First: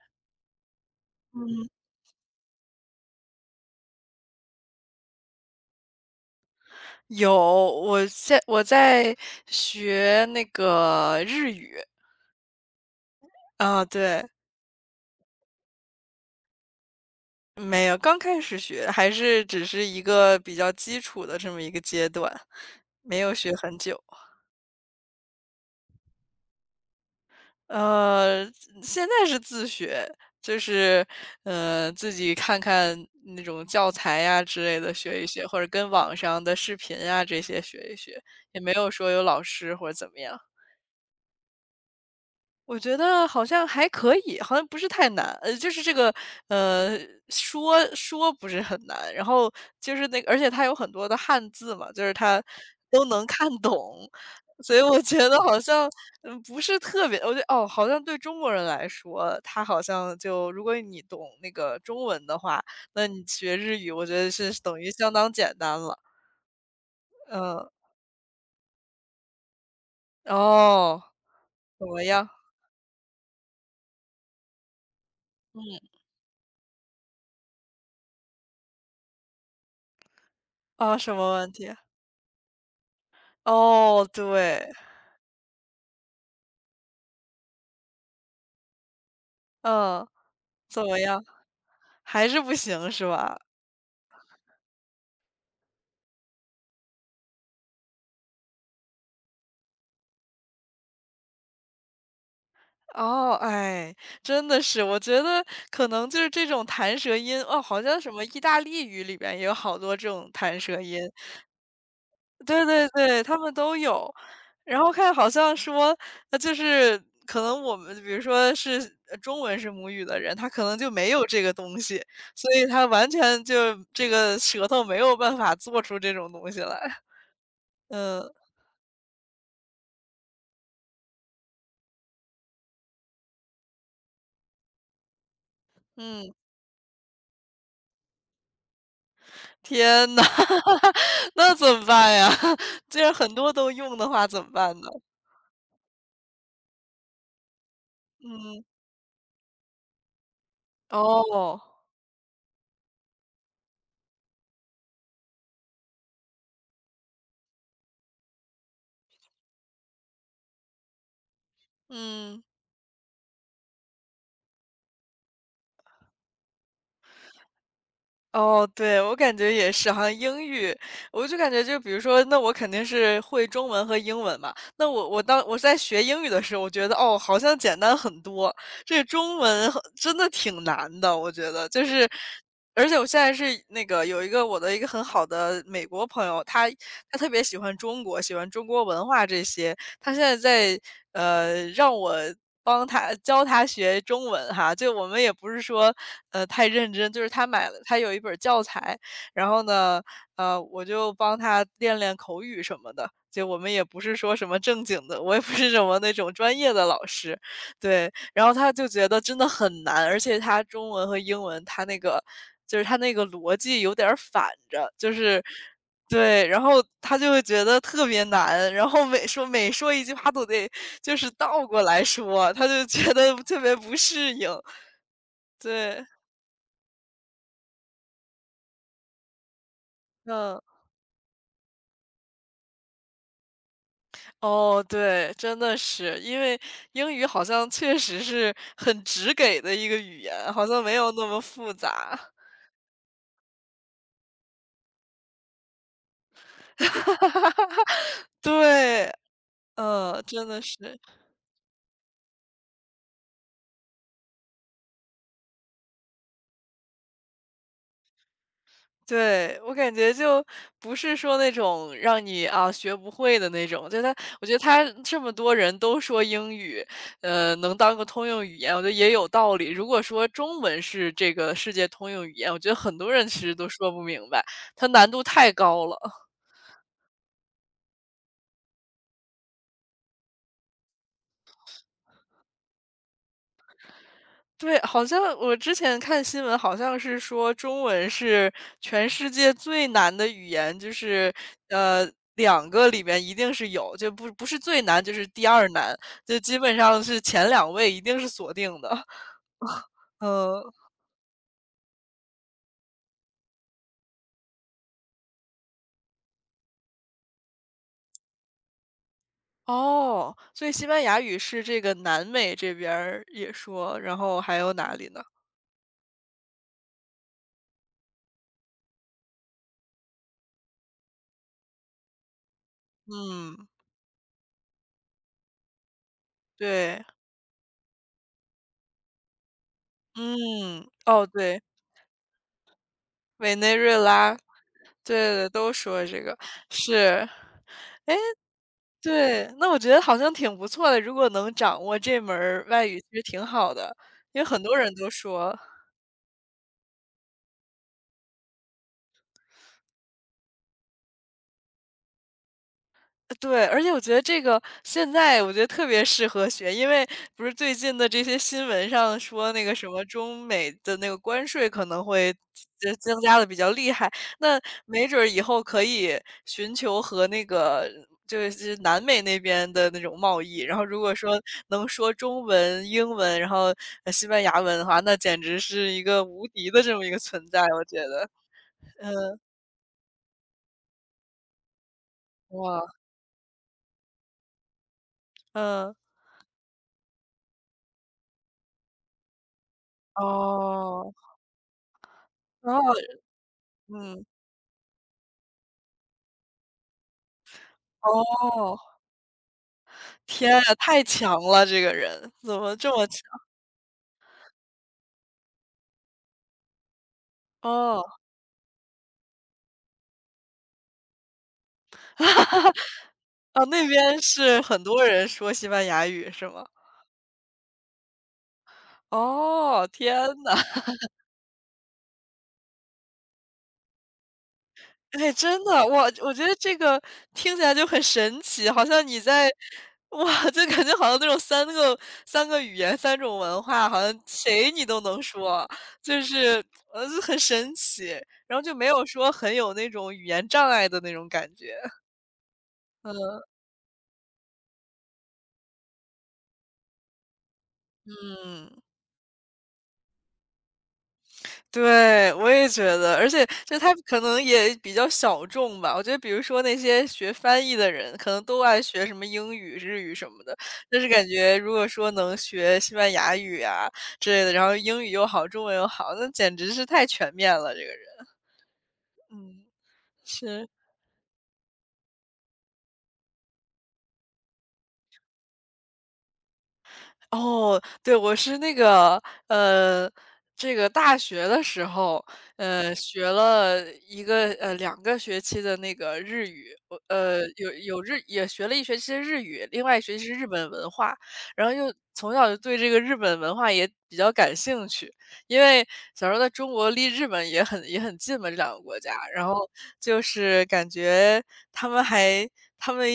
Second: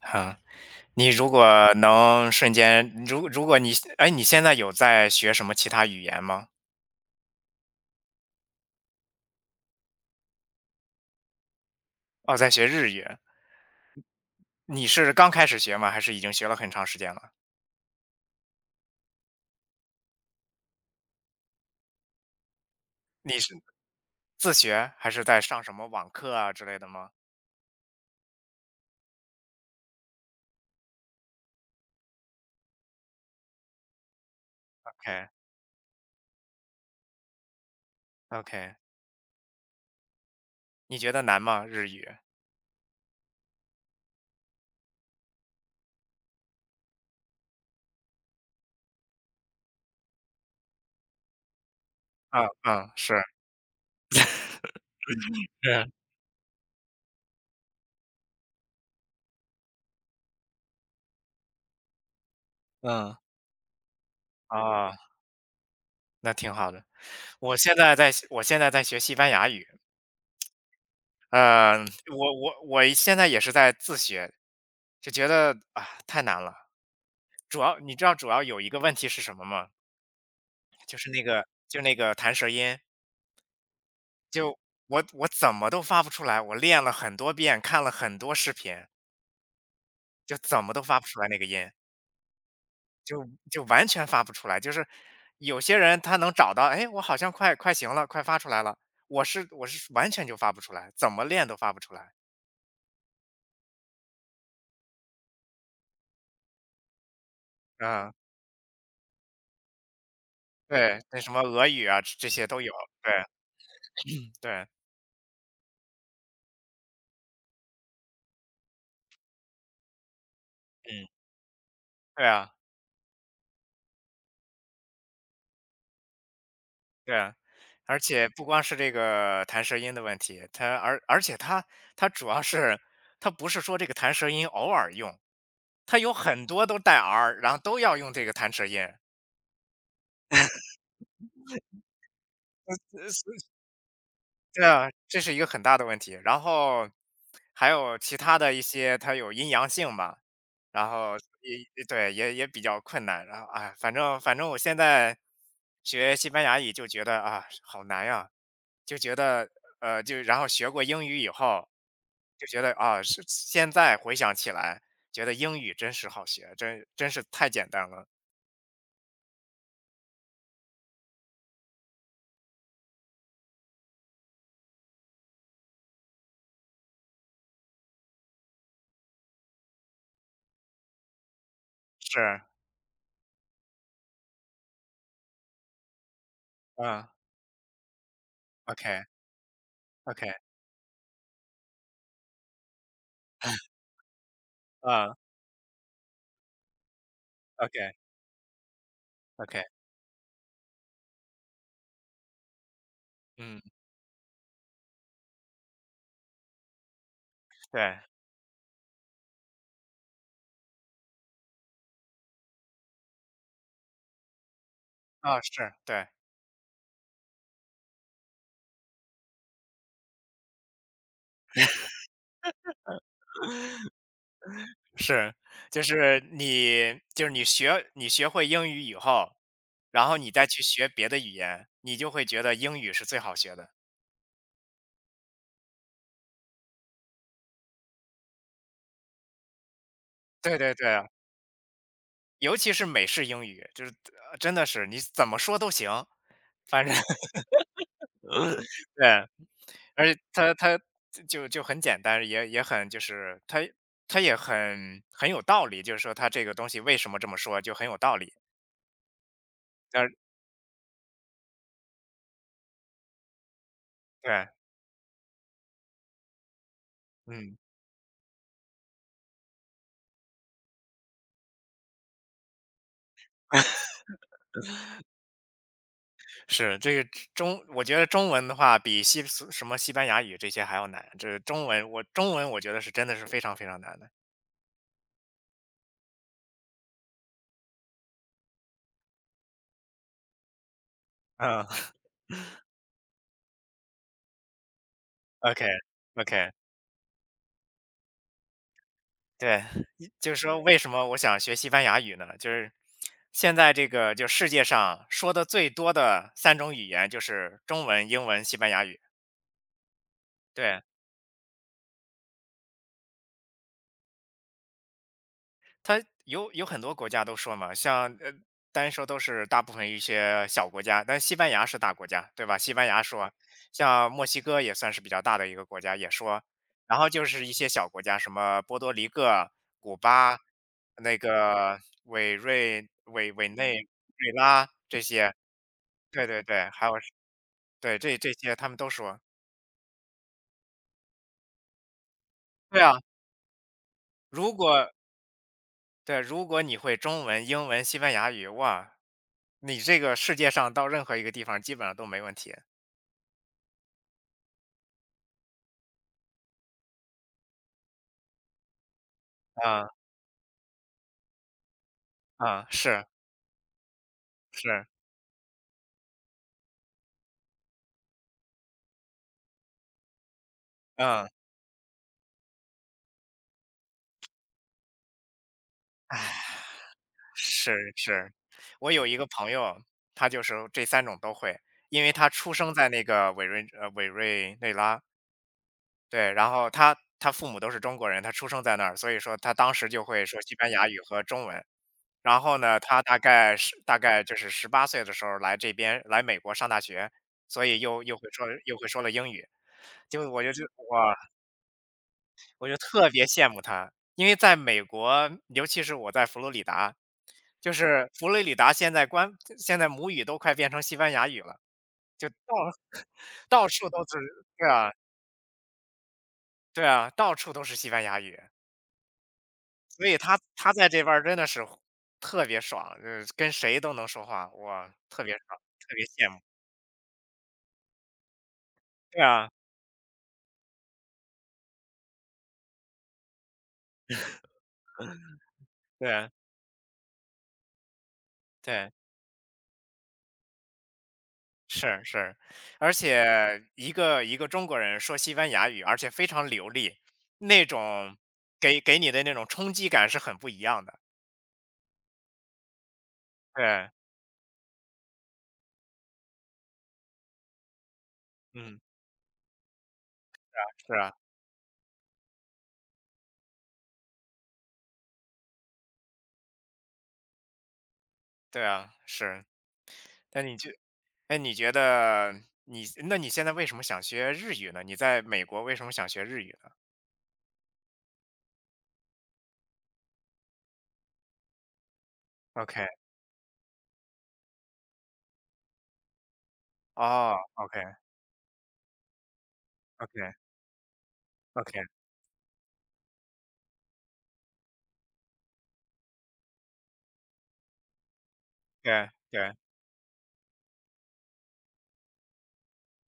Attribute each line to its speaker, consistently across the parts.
Speaker 1: 哈，你如
Speaker 2: 嗯，
Speaker 1: 果能瞬间如如果你哎，你现在有在学什么其他语言吗？
Speaker 2: 有，我在学那个日语，
Speaker 1: 哦，在学日语。
Speaker 2: 啊，对，
Speaker 1: 你是刚开始学吗？还是已经学了很长时间了？
Speaker 2: 没有，刚开始学，还是只是一个比较基础的这么一个阶段，没有
Speaker 1: 你
Speaker 2: 学
Speaker 1: 是
Speaker 2: 很久。
Speaker 1: 自学还是在上什么网课啊之类的吗
Speaker 2: 呃，现在是自学，就是自己看看那种教材呀之类的学一
Speaker 1: ？OK，
Speaker 2: 学，或者跟网上的视频啊这些学一学，也没
Speaker 1: OK，
Speaker 2: 有说有老师或者怎么样。
Speaker 1: 你觉得难吗？日语？
Speaker 2: 我觉得好像还可以，好像不是太难，就是这个，呃，说说不是很难，然后就是那个而且它有很多的汉字嘛，就是它
Speaker 1: 嗯嗯，
Speaker 2: 都
Speaker 1: 是
Speaker 2: 能看懂，所以我觉得好像，
Speaker 1: 是，
Speaker 2: 不是特别我觉得哦，好像对中国人来说，他好像就如果你懂那个中文的话，那
Speaker 1: 嗯，
Speaker 2: 你学日语，我觉得是等于
Speaker 1: 啊，
Speaker 2: 相当简单了。
Speaker 1: 那挺好的。我
Speaker 2: 嗯，
Speaker 1: 现在在学我现在在学西班牙语，
Speaker 2: 哦，怎
Speaker 1: 嗯，
Speaker 2: 么样？
Speaker 1: 我现在也是在自学，就觉得啊太难了。主要你知道主要有一个问题是什么吗？
Speaker 2: 啊，
Speaker 1: 就是
Speaker 2: 什
Speaker 1: 那
Speaker 2: 么
Speaker 1: 个
Speaker 2: 问题？
Speaker 1: 就那个弹舌音。
Speaker 2: 哦，
Speaker 1: 就
Speaker 2: 对，
Speaker 1: 我怎么都发不出来，我练了很多遍，看了很多视频，
Speaker 2: 嗯。
Speaker 1: 就怎么
Speaker 2: 怎
Speaker 1: 都
Speaker 2: 么
Speaker 1: 发不出
Speaker 2: 样？
Speaker 1: 来那个音，
Speaker 2: 还是不行是
Speaker 1: 就
Speaker 2: 吧？
Speaker 1: 就完全发不出来。就是有些人他能找到，哎，我好像快行了，快发出来了。我是完全就发不出来，怎么练都发不出来。
Speaker 2: 哦，哎，真的是，我觉得可能就是这种弹舌音，哦，好像什
Speaker 1: 嗯，
Speaker 2: 么意大利语里边也有好多这种弹舌音，
Speaker 1: 对，那什么俄语啊，这些都
Speaker 2: 对
Speaker 1: 有。
Speaker 2: 对
Speaker 1: 对
Speaker 2: 对，他们都有。
Speaker 1: 对，
Speaker 2: 然后看好像说，就是可能我们比如说是中文是母语的人，他可能就
Speaker 1: 嗯，
Speaker 2: 没有这个东西，
Speaker 1: 对
Speaker 2: 所
Speaker 1: 啊。
Speaker 2: 以他完全就这个舌头没有办法做出这种东西来。
Speaker 1: 对啊，而
Speaker 2: 嗯
Speaker 1: 且不光是这个弹舌音的问题，它而且主要是它不是说这个弹舌音偶尔用，它有
Speaker 2: 嗯。
Speaker 1: 很多都带 R，然后都要用这个弹舌音。
Speaker 2: 天呐，那怎么办呀？这样很多都用的话怎么
Speaker 1: 对
Speaker 2: 办呢？
Speaker 1: 啊，这是一个很大的问题。然后还有其他的一
Speaker 2: 嗯。
Speaker 1: 些，它有阴阳性嘛，然后
Speaker 2: 哦。
Speaker 1: 也对也比较困难。然后啊，哎反正我现在学西班牙语就觉得啊好难呀，就觉得然后学过英语以后，
Speaker 2: 嗯，
Speaker 1: 就觉得啊是现在回想起来，觉得英语真是好学，真是太简单了。
Speaker 2: 哦，对，我感觉也是，好像英语，我就感觉就比如说，那我肯定是会中文和英文嘛，那当我在学英语的时候，我觉得，哦，好像简单很多，这中文很真的挺难的，我觉得，就是
Speaker 1: 是，
Speaker 2: 而且我现在是那个有一个我的一个很好的美国朋友，他
Speaker 1: 嗯
Speaker 2: 他特别喜欢中国，喜欢中国
Speaker 1: ，OK，
Speaker 2: 文化这些，他现
Speaker 1: OK，
Speaker 2: 在在让我帮他教他学中文哈，就我
Speaker 1: 嗯
Speaker 2: 们也不是说太认真，就是他买了
Speaker 1: ，OK，
Speaker 2: 他有一本教材，然后
Speaker 1: OK，
Speaker 2: 呢我就帮他练练口语什么的。就我
Speaker 1: 嗯，
Speaker 2: 们也不是说什么正经的，我也不是什么那种专业的老师，
Speaker 1: 对，
Speaker 2: 对。然后他就觉得真的很难，而且他中文和英文他那个就是他那个逻辑有点儿反着，就
Speaker 1: 啊
Speaker 2: 是
Speaker 1: 是，对。
Speaker 2: 对，然后他就会觉得特别难，然后每说一句话都得就是倒过来说，他就觉得特别不适应。
Speaker 1: 是，就
Speaker 2: 对，
Speaker 1: 是你就是你学你学会英语以后，然后你再
Speaker 2: 嗯，
Speaker 1: 去学别的语言，你就会觉得英语是最好学的。
Speaker 2: 哦，对，真的是，因为英语好像确实是很直给的一个语言，
Speaker 1: 对
Speaker 2: 好
Speaker 1: 对
Speaker 2: 像没
Speaker 1: 对，
Speaker 2: 有那么复杂。
Speaker 1: 尤其是美式英语，就是真的是你怎么说都行，反正 对，
Speaker 2: 对，
Speaker 1: 而且
Speaker 2: 嗯，真
Speaker 1: 它
Speaker 2: 的
Speaker 1: 它
Speaker 2: 是。
Speaker 1: 就很简单，也很就是它也很有道理，就是说它这个东西为什么这么说就很有道理。
Speaker 2: 对，我感
Speaker 1: 但
Speaker 2: 觉
Speaker 1: 是
Speaker 2: 就不是说那种让你啊学不会的那种，就他，我
Speaker 1: 对，
Speaker 2: 觉得他这么多人都说英语，
Speaker 1: 嗯。
Speaker 2: 能当个通用语言，我觉得也有道理。如果说中文是这个世界通用语言，我觉得很多人其实都说不明白，它难度太高了。
Speaker 1: 是，这个我觉得中文的话比西什么西班牙语这些还要难，这中文我中文我觉得是真的是非常非常难的。
Speaker 2: 对，好像我之前看新闻，好像是说中文是全世界最难的语言，就是
Speaker 1: 嗯
Speaker 2: 呃，两个里面一定是有，就不是最难，就是第二难，就
Speaker 1: ，OK，OK，
Speaker 2: 基本上是前两位一定是锁定的。
Speaker 1: 对，就是说
Speaker 2: 嗯，
Speaker 1: 为什么我想学西班牙语呢？就是现在这个就世界上说的最多的三种语言就是中文、英文、西班牙语。
Speaker 2: 哦，所以
Speaker 1: 对，
Speaker 2: 西班牙语是这个南美这边儿也说，然后还有哪里呢？
Speaker 1: 它有很多国家都说嘛，像单说都是大部分一些小国家，但西班牙是大国家，对吧？西班牙说，
Speaker 2: 嗯，
Speaker 1: 像墨西哥也算是比较大的一个国家，也说，然
Speaker 2: 对，
Speaker 1: 后就是一些小国家，什么波多黎各、古巴、
Speaker 2: 嗯，
Speaker 1: 那
Speaker 2: 哦，对，
Speaker 1: 个委瑞、委委
Speaker 2: 委
Speaker 1: 内
Speaker 2: 内瑞拉，
Speaker 1: 瑞拉这
Speaker 2: 对
Speaker 1: 些，
Speaker 2: 对，都说这
Speaker 1: 对
Speaker 2: 个，
Speaker 1: 对对，还有是
Speaker 2: 是。
Speaker 1: 对这些他们都说，
Speaker 2: 对，那我觉得好像挺不错的，如果能掌握这门儿
Speaker 1: 对
Speaker 2: 外语
Speaker 1: 啊，
Speaker 2: 其实挺好的，因为
Speaker 1: 如
Speaker 2: 很多
Speaker 1: 果
Speaker 2: 人都说
Speaker 1: 对，如果你会中文、英文、西班牙语，哇，你这个世界上到任何一个地方基本上都没问题。
Speaker 2: 对，而且我觉得这个现在我觉得特别适合学，因为不是最近的这些新闻上说那个什
Speaker 1: 嗯，
Speaker 2: 么中美的那个关税可能会
Speaker 1: 嗯，
Speaker 2: 增
Speaker 1: 是，
Speaker 2: 增加的比较厉害，那
Speaker 1: 是，
Speaker 2: 没准儿以后可以寻求和那个就是南美那边的那种贸易，然后如果
Speaker 1: 嗯，
Speaker 2: 说能说中文、英文，然后，西班牙文的话，那简直是一
Speaker 1: 唉，
Speaker 2: 个无敌的这么一个存在，我
Speaker 1: 是，
Speaker 2: 觉得。
Speaker 1: 是。我有一个
Speaker 2: 嗯，
Speaker 1: 朋友，他就是这三种都会，因为他出生
Speaker 2: 哇，
Speaker 1: 在那个委瑞内拉，
Speaker 2: 嗯，
Speaker 1: 对，然后他父母都是中国人，他出生在那儿，所以说他当时就会说西班牙语
Speaker 2: 哦，
Speaker 1: 和中文。然后呢，他
Speaker 2: 后
Speaker 1: 大概
Speaker 2: 嗯。
Speaker 1: 就是18岁的时候来这边来美国上大学，所以又
Speaker 2: 哦，
Speaker 1: 会说了英语。就我就
Speaker 2: 天
Speaker 1: 就
Speaker 2: 啊，太
Speaker 1: 哇。
Speaker 2: 强了这个人，怎
Speaker 1: 我
Speaker 2: 么
Speaker 1: 就
Speaker 2: 这么
Speaker 1: 特
Speaker 2: 强
Speaker 1: 别 羡慕他，因为在美国，尤其是我在佛罗里达，就
Speaker 2: 哦，
Speaker 1: 是佛罗里达现在母语都快变成西班牙语了，就到
Speaker 2: 啊？
Speaker 1: 到
Speaker 2: 那
Speaker 1: 处都是，
Speaker 2: 边是
Speaker 1: 对
Speaker 2: 很
Speaker 1: 啊，
Speaker 2: 多人说西班牙语是吗？
Speaker 1: 对啊，到处都是西班牙语，
Speaker 2: 哦，
Speaker 1: 所以
Speaker 2: 天
Speaker 1: 他
Speaker 2: 呐，
Speaker 1: 他在这边儿真的是特别爽，就是跟谁都能说话，哇，特
Speaker 2: 哎，
Speaker 1: 别爽，
Speaker 2: 真的，
Speaker 1: 特
Speaker 2: 我
Speaker 1: 别羡
Speaker 2: 我
Speaker 1: 慕，
Speaker 2: 觉得这个听起来就很神奇，好像你
Speaker 1: 对啊，
Speaker 2: 在哇，就感觉好像那种三个语言、三种文化，好像谁你都能说，
Speaker 1: 对，
Speaker 2: 就
Speaker 1: 啊，
Speaker 2: 是，就很神奇，然后就没
Speaker 1: 对。
Speaker 2: 有说很有那种语言障碍的那种感觉，
Speaker 1: 是是，而
Speaker 2: 嗯
Speaker 1: 且一个中国人说西班牙语，而且非常流利，那种
Speaker 2: 嗯。
Speaker 1: 给你的那种冲击感是很不一样的。
Speaker 2: 对，我也觉得，而且就
Speaker 1: 对，
Speaker 2: 他可能也比较小众吧。我觉得比如说那些学翻译的人，可能都
Speaker 1: 嗯，
Speaker 2: 爱学什么英语、日语什么的，
Speaker 1: 是
Speaker 2: 但是
Speaker 1: 啊，
Speaker 2: 感觉如果说能学西班牙语啊之类的，然后英语又好，中文又好，那简直是太全面了，这个人。
Speaker 1: 对啊，是。
Speaker 2: 嗯，
Speaker 1: 那你
Speaker 2: 是。
Speaker 1: 觉，那你觉得你，那你现在为什么想学日语呢？你在美国为什么想学日语呢
Speaker 2: 哦，对，我是那个，呃，这个大学的时候，
Speaker 1: ？OK，
Speaker 2: 学了两个学期的那个日语，我
Speaker 1: 哦
Speaker 2: 有有日也学了一学期的日语，另外一学期是
Speaker 1: ，OK，OK，OK，
Speaker 2: 日本文化，然后又从小就对这个日本文化也比较感兴趣。因为小时候在中国离日本也很近嘛，这两个国
Speaker 1: 对
Speaker 2: 家，然
Speaker 1: 对，
Speaker 2: 后就是感觉他们还他们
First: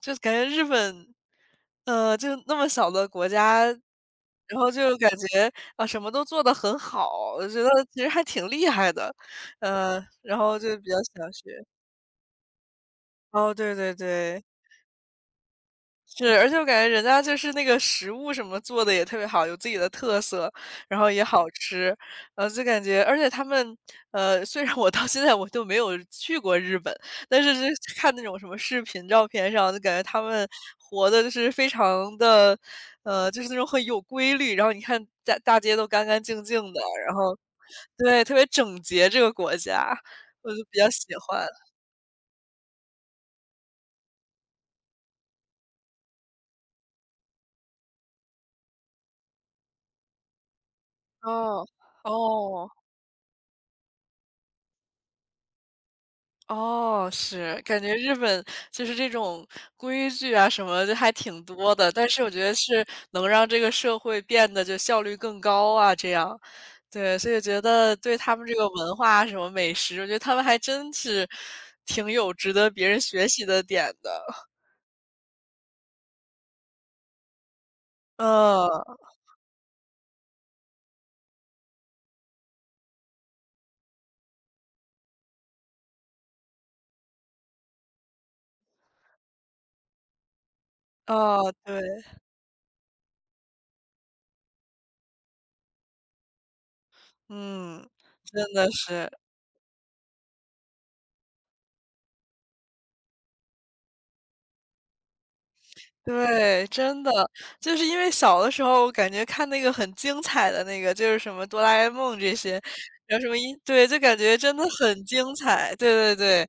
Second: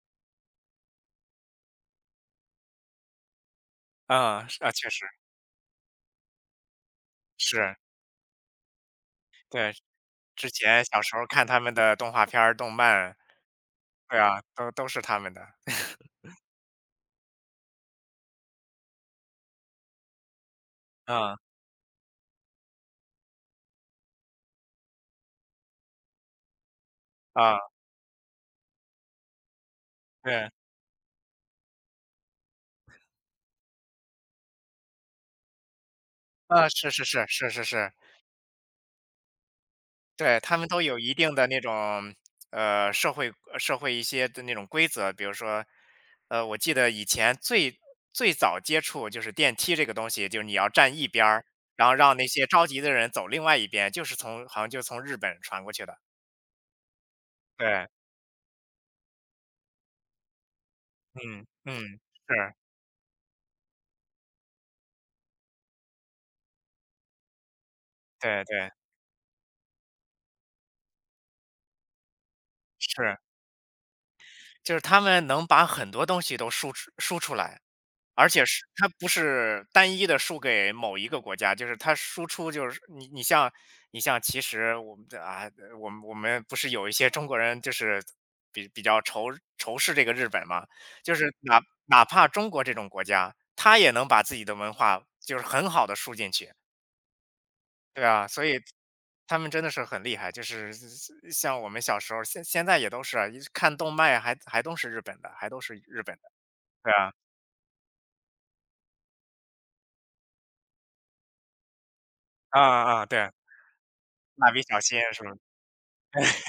Speaker 2: 就是感觉日本，就那么小的国家，
Speaker 1: 嗯，
Speaker 2: 然
Speaker 1: 是
Speaker 2: 后
Speaker 1: 啊，确
Speaker 2: 就
Speaker 1: 实
Speaker 2: 感觉，啊，什么都做得很好，我觉得
Speaker 1: 是，
Speaker 2: 其实还挺厉害的。
Speaker 1: 对，
Speaker 2: 然
Speaker 1: 之
Speaker 2: 后就
Speaker 1: 前
Speaker 2: 比较
Speaker 1: 小时候
Speaker 2: 想
Speaker 1: 看他
Speaker 2: 学
Speaker 1: 们的动画片儿、动漫，
Speaker 2: 哦，对对
Speaker 1: 对啊，
Speaker 2: 对。
Speaker 1: 都是他们的，
Speaker 2: 是，而且我感觉人家就是那个食物什么做的也特别好，有自己的特色，然后也
Speaker 1: 嗯。
Speaker 2: 好吃，然后就感觉而且他们，虽然我到现在我都没有去过日本，但是
Speaker 1: 啊，
Speaker 2: 就是看那种什么视频照片上，就感觉他们
Speaker 1: 对，
Speaker 2: 活的就是非常的，就是那种很有规律，然后你看大街都干干净
Speaker 1: 啊，
Speaker 2: 净的，
Speaker 1: 是是
Speaker 2: 然
Speaker 1: 是
Speaker 2: 后
Speaker 1: 是是是，
Speaker 2: 对，特别整洁这个国家，
Speaker 1: 对，
Speaker 2: 我就
Speaker 1: 他们
Speaker 2: 比
Speaker 1: 都
Speaker 2: 较
Speaker 1: 有
Speaker 2: 喜
Speaker 1: 一定
Speaker 2: 欢。
Speaker 1: 的那种，呃，社会一些的那种规则，比如说，呃，我记得以前最早接触就是电梯这个东西，就是你要站一边儿，
Speaker 2: 哦，
Speaker 1: 然后让那些着
Speaker 2: 哦。
Speaker 1: 急的人走另外一边，就是从好像就从日本传过去的。
Speaker 2: 哦，是，感
Speaker 1: 对，
Speaker 2: 觉日本就是这种规矩啊什么的还挺
Speaker 1: 嗯
Speaker 2: 多
Speaker 1: 嗯，
Speaker 2: 的，但是我觉得
Speaker 1: 是，
Speaker 2: 是能让这个社会变得就效率更高啊，这样。对，所以觉得对他
Speaker 1: 对
Speaker 2: 们这个
Speaker 1: 对
Speaker 2: 文化什么美食，我觉得他们还真是挺有值得别人
Speaker 1: 是，
Speaker 2: 学习的点的。
Speaker 1: 就是他们能把很多东西都输出来。而且是
Speaker 2: 嗯，
Speaker 1: 它不是单一的输给某一个国家，就是它输出就是你你像你像其实我们的啊，我们不是有一些中国人就是比较仇视这个日本嘛，就是
Speaker 2: 哦，
Speaker 1: 哪
Speaker 2: 对，
Speaker 1: 哪怕中国这种国家，他也能把自己的文化就是很好的输进去，
Speaker 2: 嗯，
Speaker 1: 对啊，
Speaker 2: 真
Speaker 1: 所以
Speaker 2: 的是。
Speaker 1: 他们真的是很厉害，就是像我们小时候现在也都是啊，看动漫还都是日本的，
Speaker 2: 对，
Speaker 1: 对
Speaker 2: 真的，
Speaker 1: 啊，
Speaker 2: 就是因为小的时候感觉看那个很精彩的那个，就是什么哆啦 A 梦这些，
Speaker 1: 啊啊，
Speaker 2: 然后什
Speaker 1: 对，
Speaker 2: 么一对，就感觉
Speaker 1: 蜡
Speaker 2: 真
Speaker 1: 笔
Speaker 2: 的
Speaker 1: 小新
Speaker 2: 很
Speaker 1: 什
Speaker 2: 精
Speaker 1: 么
Speaker 2: 彩，对对对。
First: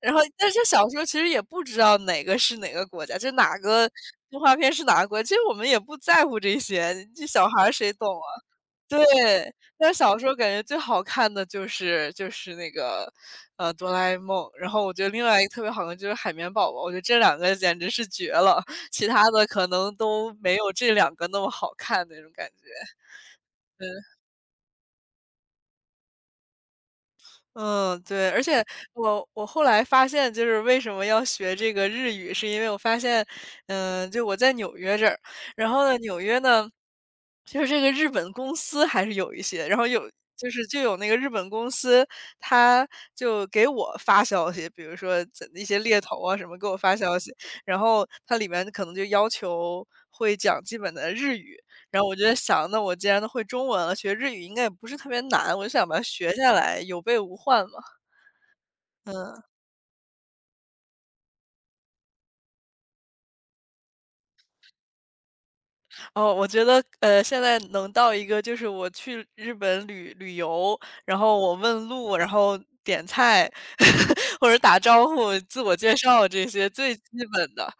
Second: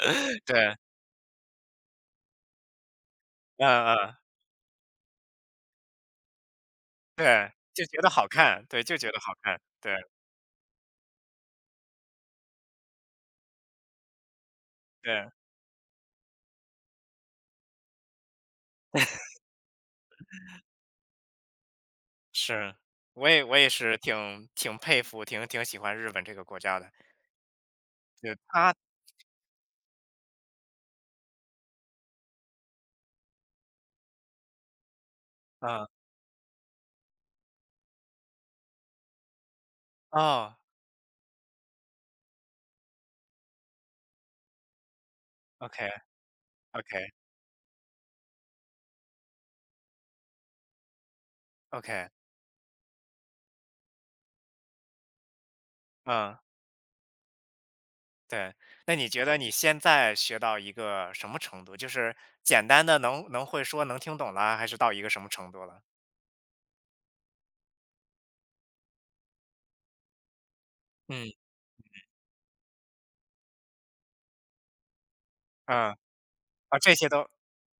Speaker 2: 然后，但是
Speaker 1: 对，
Speaker 2: 小时候其实也不知道哪个是哪个国家，就哪个
Speaker 1: 嗯嗯，
Speaker 2: 动画片是哪个国家，其实我们也不在乎这些，这小
Speaker 1: 对，
Speaker 2: 孩儿
Speaker 1: 就
Speaker 2: 谁
Speaker 1: 觉
Speaker 2: 懂
Speaker 1: 得好
Speaker 2: 啊？
Speaker 1: 看，对，就
Speaker 2: 对，
Speaker 1: 觉得好看，
Speaker 2: 但
Speaker 1: 对
Speaker 2: 小时候感觉最好看的就是那个，哆啦 A 梦，然后我觉得另
Speaker 1: 对，
Speaker 2: 外一个特别好看就是海绵宝宝，我觉得这两个简直是绝了，其他的可能都没有这两个那么好看那种感
Speaker 1: 是。
Speaker 2: 觉，
Speaker 1: 我也是
Speaker 2: 嗯。
Speaker 1: 挺佩服，挺喜欢日本这个国家的，
Speaker 2: 嗯，对，
Speaker 1: 就
Speaker 2: 而且
Speaker 1: 他，
Speaker 2: 我后来发现，就是为什么要学这个日语，是因为我发现，就我在纽约这儿，然后
Speaker 1: 嗯，
Speaker 2: 呢，纽约呢，就是这个日本公司还是有一些，然后有
Speaker 1: 哦
Speaker 2: 就有那个日本公司，他就给我发消息，比如说一些
Speaker 1: ，OK，
Speaker 2: 猎头啊什么给我
Speaker 1: OK，
Speaker 2: 发消息，然后它里面可能就要求会讲基本的日语，然后
Speaker 1: OK，
Speaker 2: 我就在想，那我既然都会中文了，学日语应该也不是特别难，我就想把它学
Speaker 1: 嗯，
Speaker 2: 下来，有备无患嘛。
Speaker 1: 对。那你觉得
Speaker 2: 嗯，
Speaker 1: 你现在学到一个什么程度？就是简单的能会说能听懂了，还是到一个什么程度了？
Speaker 2: 哦，我觉得现在能到一个就是我去日本旅游，然
Speaker 1: 嗯，
Speaker 2: 后我问路，然后点菜 或者打招呼、自我介
Speaker 1: 嗯，
Speaker 2: 绍这些
Speaker 1: 啊，
Speaker 2: 最
Speaker 1: 这
Speaker 2: 基
Speaker 1: 些都
Speaker 2: 本的，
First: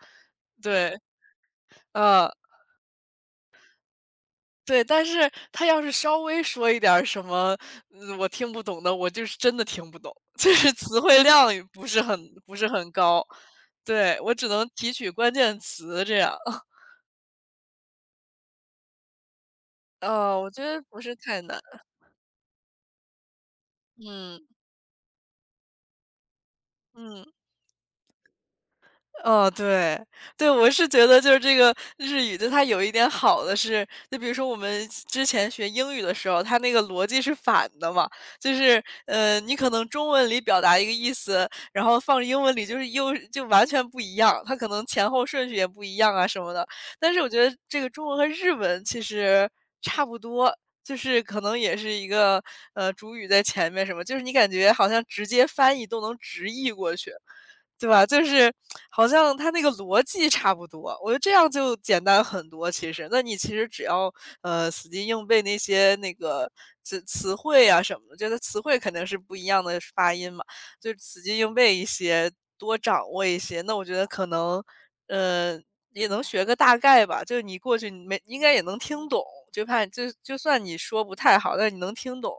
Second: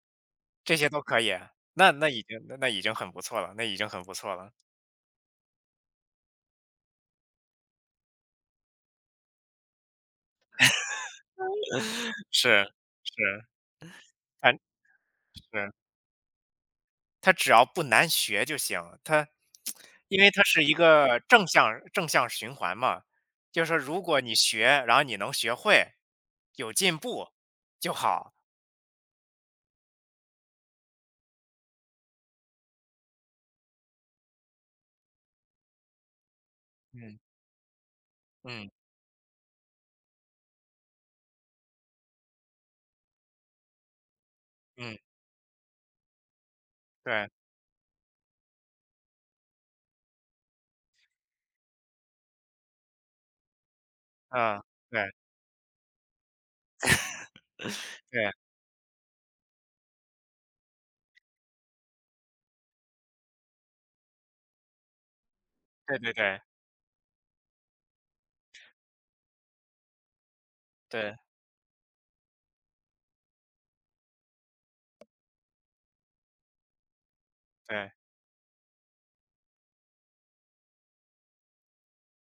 Speaker 1: 这些
Speaker 2: 对，
Speaker 1: 都可以啊，那那已
Speaker 2: 嗯。
Speaker 1: 经那那已经很不错了，那已经很不错了，
Speaker 2: 对，但是他要是稍微说一点儿什么，我听不懂的，我就是真的听不懂，就是词汇量也不是很 不
Speaker 1: 是
Speaker 2: 是很
Speaker 1: 是，
Speaker 2: 高。对，我只能提取关键
Speaker 1: 对，
Speaker 2: 词这样。
Speaker 1: 他只要不难学就行，因为它
Speaker 2: 我觉
Speaker 1: 是一
Speaker 2: 得不是
Speaker 1: 个
Speaker 2: 太
Speaker 1: 正
Speaker 2: 难，
Speaker 1: 向正向循环嘛，就是说如果你
Speaker 2: 嗯，
Speaker 1: 学，然后你能学会，有进
Speaker 2: 嗯。
Speaker 1: 步就好。
Speaker 2: 哦，对，对，我是觉得就是这个日语，就它有一点好的是，就比如说我们之前学英语的时候，它那个逻
Speaker 1: 嗯
Speaker 2: 辑是反的嘛，就
Speaker 1: 嗯
Speaker 2: 是你可能中文里表达一个意思，然后放英文里就是又就完全不一样，它可能
Speaker 1: 嗯，
Speaker 2: 前后顺序也不一样啊什么的。但是我
Speaker 1: 对，
Speaker 2: 觉得这个中文和日文其实差不多。就是可能也是一个主语在前面什么，就是你感
Speaker 1: 嗯，
Speaker 2: 觉好像
Speaker 1: 对
Speaker 2: 直接翻译都能直译过去。对吧？就
Speaker 1: 对
Speaker 2: 是好像它那个逻辑差不多，我觉得这样就简单很多。其实，那你其实只要死记硬背那些
Speaker 1: 对
Speaker 2: 那
Speaker 1: 对对
Speaker 2: 个词汇啊什么的，觉得词汇肯定是不一样的发音嘛，就
Speaker 1: 对
Speaker 2: 死记硬背一些，多掌握一些。那我觉得可能呃也能学个大概吧。就是你过去
Speaker 1: 对
Speaker 2: 你没应该也能听懂，就怕就就算你说不太好，但你能听懂。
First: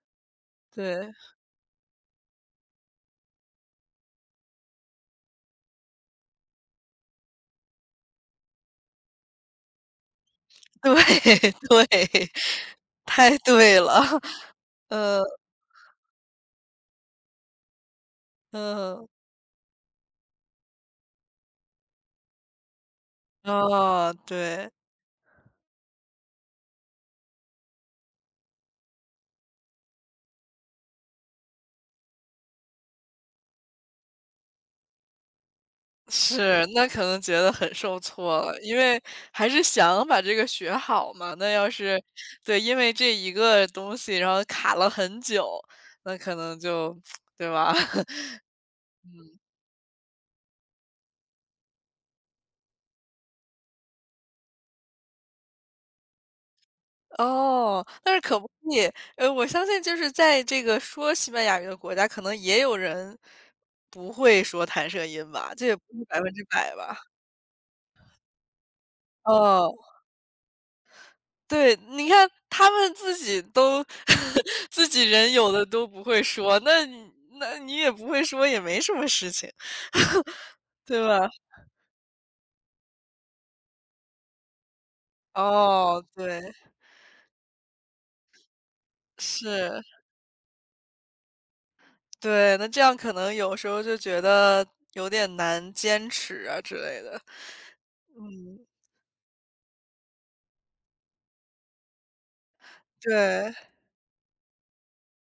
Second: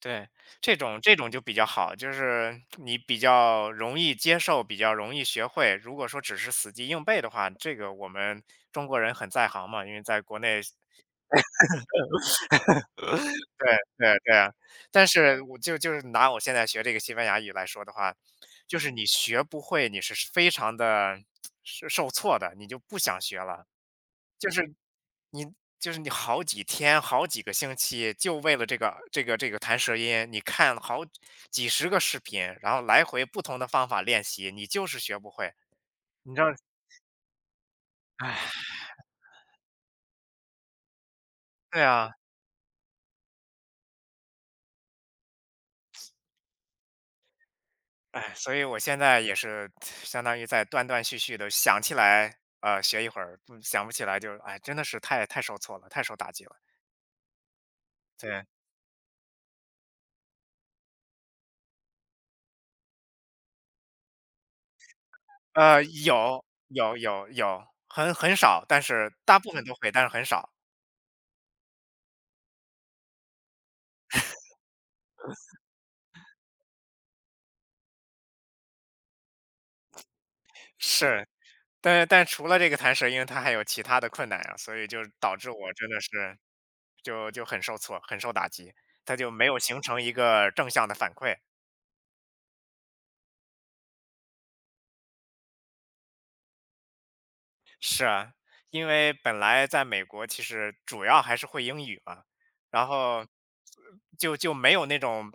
Speaker 1: 对，这种
Speaker 2: 对
Speaker 1: 这种就比较好，就是你比较容易接受，比较容易学会。如果说只是死记硬背的话，这个我们中国人很在行嘛，因为在国内
Speaker 2: 对 对，太
Speaker 1: 对
Speaker 2: 对了，
Speaker 1: 对 对，但
Speaker 2: 嗯。
Speaker 1: 是我就是拿我现在学这个西班牙语来说的话，就是你
Speaker 2: 嗯。
Speaker 1: 学不会，你是非常的是受挫的，你就不想学了。
Speaker 2: 哦，
Speaker 1: 就
Speaker 2: 对，
Speaker 1: 是你就是你好几天、好几个星期，就为了这个弹舌音，你看好几十个视频，然后来回不同的方法练习，你就是学不会，你知道？
Speaker 2: 是，那可能觉得很受
Speaker 1: 哎，
Speaker 2: 挫了，因为还是想把这个学好嘛，那要
Speaker 1: 对
Speaker 2: 是
Speaker 1: 啊。
Speaker 2: 对，因为这一个东西，然后卡了很久，那可能就 对吧？
Speaker 1: 哎，所以我现在也是相当于在断断续续的想起来，学一会儿，不想不起来就，哎，真的是太受挫了，太受打击了。
Speaker 2: 哦，但是可
Speaker 1: 对，
Speaker 2: 不可以，我相信就是在这个说西班牙语的国家，可能也有人不会说弹射音吧，这也不是百分之
Speaker 1: 有
Speaker 2: 百吧？
Speaker 1: 有有有，很少，但是大部分都
Speaker 2: 哦。
Speaker 1: 会，但是很少。
Speaker 2: 对，你看他们自己都 自己人有的都不会说，那你也不会说，也没什么事情，对
Speaker 1: 是，
Speaker 2: 吧？
Speaker 1: 但除了这个弹舌，因为它还有其他的困难啊，所以就导致我真的
Speaker 2: 哦，
Speaker 1: 是
Speaker 2: 对，
Speaker 1: 就很受挫，很受打击，它就没有形
Speaker 2: 是，
Speaker 1: 成一个正向的反馈。
Speaker 2: 对，那这样可能有时候就觉得有点难坚持啊之类的。
Speaker 1: 是啊，
Speaker 2: 嗯，
Speaker 1: 因为本来在美国其实主要还是会英语嘛，然后
Speaker 2: 对，
Speaker 1: 就没有那种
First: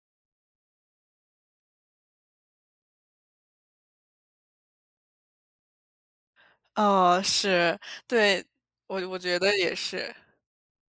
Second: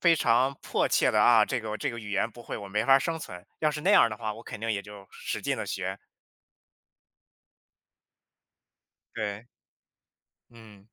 Speaker 1: 非常迫切的啊，这个语言不会，我没法生存。要是那样的话，我肯定也就使劲的学。
Speaker 2: 哦，是，对，我觉
Speaker 1: 对，
Speaker 2: 得也是。
Speaker 1: 嗯。